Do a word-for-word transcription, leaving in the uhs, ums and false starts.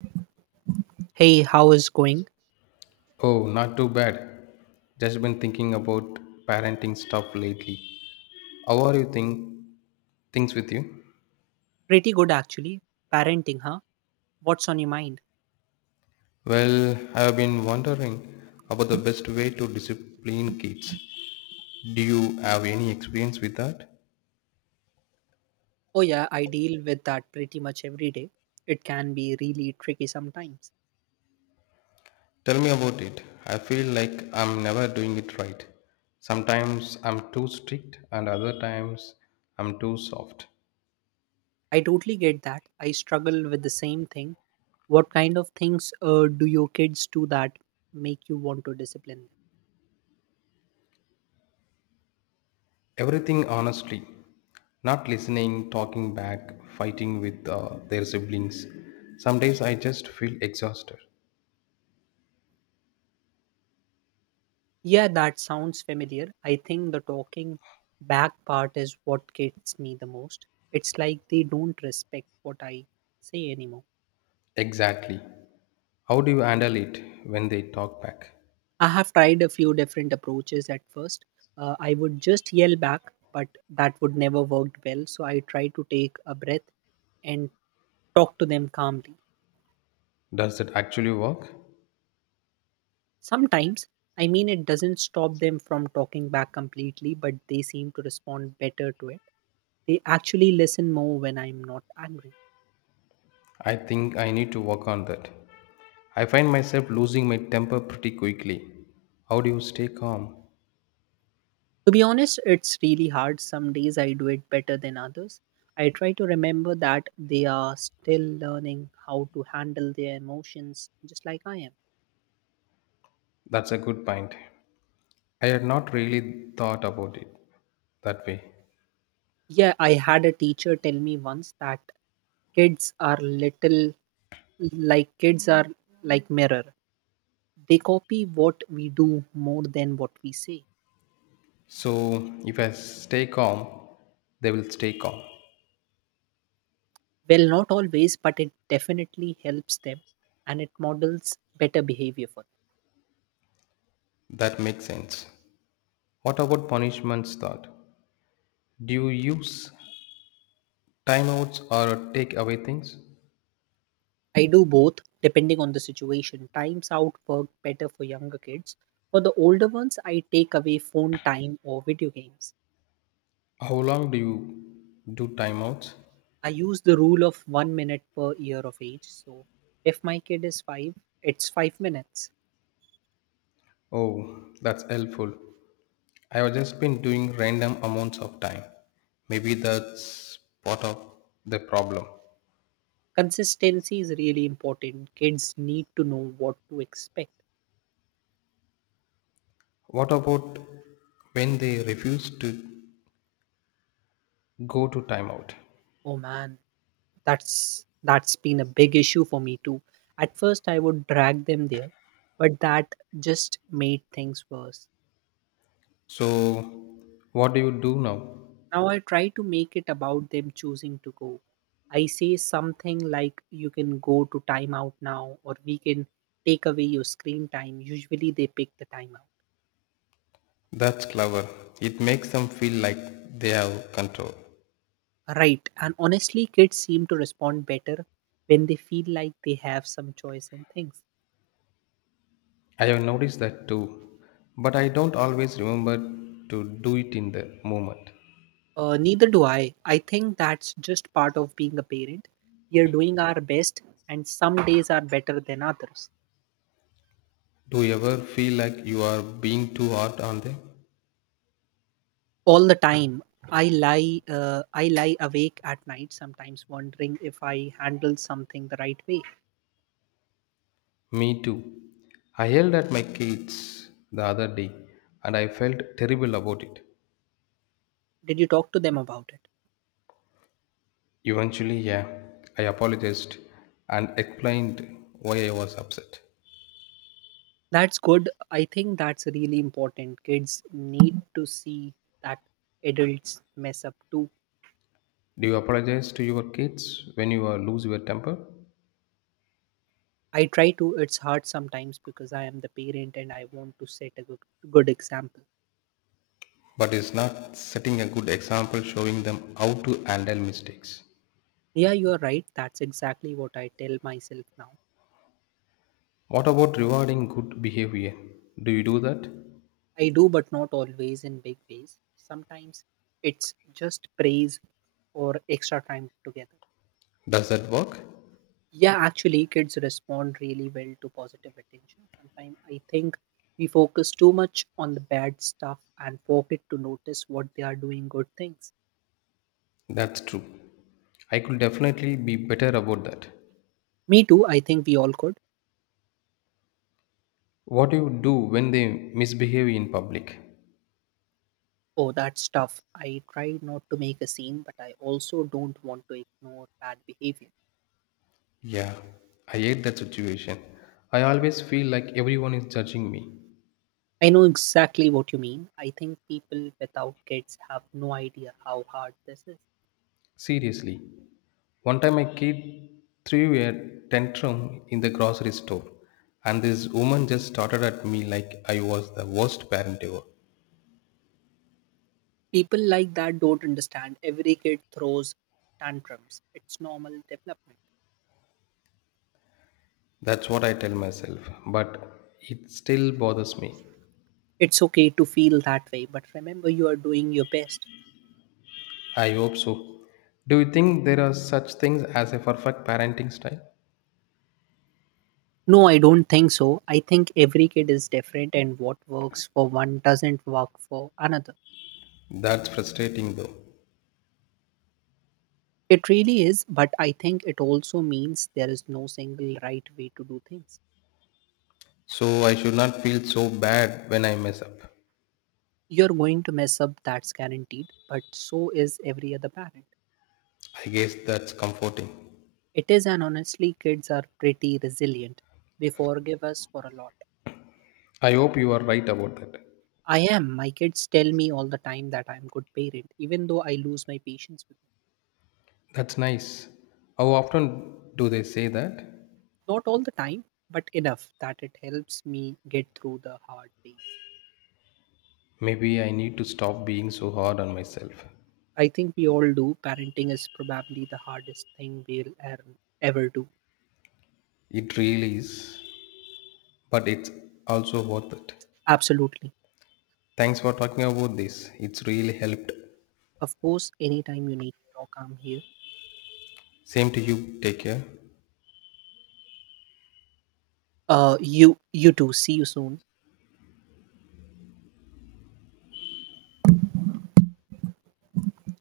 Hey, how is going? Oh, not too bad. Just been thinking about parenting stuff lately. How are you think things with you? Pretty good actually. Parenting, huh? What's on your mind? Well, I've been wondering about the best way to discipline kids. Do you have any experience with that? Oh yeah, I deal with that pretty much every day. It can be really tricky sometimes. Tell me about it. I feel like I'm never doing it right. Sometimes I'm too strict and other times I'm too soft. I totally get that. I struggle with the same thing. What kind of things uh, do your kids do that make you want to discipline them? Everything honestly, not listening, talking back, fighting with uh, their siblings. Some days I just feel exhausted. Yeah, that sounds familiar. I think the talking back part is what gets me the most. It's like they don't respect what I say anymore. Exactly. How do you handle it when they talk back? I have tried a few different approaches at first. Uh, I would just yell back, but that would never worked well. So I try to take a breath and talk to them calmly. Does that actually work? Sometimes, I mean, it doesn't stop them from talking back completely, but they seem to respond better to it. They actually listen more when I'm not angry. I think I need to work on that. I find myself losing my temper pretty quickly. How do you stay calm? To be honest, it's really hard. Some days I do it better than others. I try to remember that they are still learning how to handle their emotions just like I am. That's a good point. I had not really thought about it that way. Yeah, I had a teacher tell me once that kids are little like kids are like mirror. They copy what we do more than what we say. So, if I stay calm, they will stay calm. Well, not always, but it definitely helps them and it models better behavior for them. That makes sense. What about punishments thought? Do you use timeouts or take away things? I do both depending on the situation. Times out work better for younger kids. For the older ones, I take away phone time or video games. How long do you do timeouts? I use the rule of one minute per year of age. So if my kid is five, it's five minutes. Oh, that's helpful. I have just been doing random amounts of time. Maybe that's part of the problem. Consistency is really important. Kids need to know what to expect. What about when they refuse to go to timeout? Oh man, that's that's been a big issue for me too. At first I would drag them there, but that just made things worse. So, what do you do now? Now I try to make it about them choosing to go. I say something like you can go to timeout now or we can take away your screen time. Usually they pick the timeout. That's clever. It makes them feel like they have control. Right. And honestly kids seem to respond better when they feel like they have some choice in things. I have noticed that too, but I don't always remember to do it in the moment. Uh, neither do I. I think that's just part of being a parent. We are doing our best, and some days are better than others. Do you ever feel like you are being too hard on them? All the time, I lie. Uh, I lie awake at night sometimes, wondering if I handled something the right way. Me too. I yelled at my kids the other day and I felt terrible about it. Did you talk to them about it? Eventually, yeah, I apologized and explained why I was upset. That's good. I think that's really important. Kids need to see that adults mess up too. Do you apologize to your kids when you uh, lose your temper? I try to. It's hard sometimes because I am the parent and I want to set a good, good example. But it's not setting a good example showing them how to handle mistakes. Yeah, you are right. That's exactly what I tell myself now. What about rewarding good behavior? Do you do that? I do, but not always in big ways. Sometimes it's just praise or extra time together. Does that work? Yeah, actually, kids respond really well to positive attention. Sometimes I think we focus too much on the bad stuff and forget to notice what they are doing good things. That's true. I could definitely be better about that. Me too, I think we all could. What do you do when they misbehave in public? Oh, that's tough. I try not to make a scene, but I also don't want to ignore bad behavior. Yeah, I hate that situation. I always feel like everyone is judging me. I know exactly what you mean. I think people without kids have no idea how hard this is. Seriously. One time, a kid threw a tantrum in the grocery store, and this woman just started at me like I was the worst parent ever. People like that don't understand. Every kid throws tantrums. It's normal development. That's what I tell myself, but it still bothers me. It's okay to feel that way, but remember you are doing your best. I hope so. Do you think there are such things as a perfect parenting style? No, I don't think so. I think every kid is different, and what works for one doesn't work for another. That's frustrating though. It really is, but I think it also means there is no single right way to do things. So I should not feel so bad when I mess up. You're going to mess up, that's guaranteed, but so is every other parent. I guess that's comforting. It is, and honestly, kids are pretty resilient. They forgive us for a lot. I hope you are right about that. I am. My kids tell me all the time that I'm good parent, even though I lose my patience with them. That's nice. How often do they say that? Not all the time, but enough that it helps me get through the hard days. Maybe I need to stop being so hard on myself. I think we all do. Parenting is probably the hardest thing we'll er- ever do. It really is, but it's also worth it. Absolutely. Thanks for talking about this. It's really helped. Of course, anytime you need to talk, I'm here. Same to you. Take care. Uh, you you too. See you soon.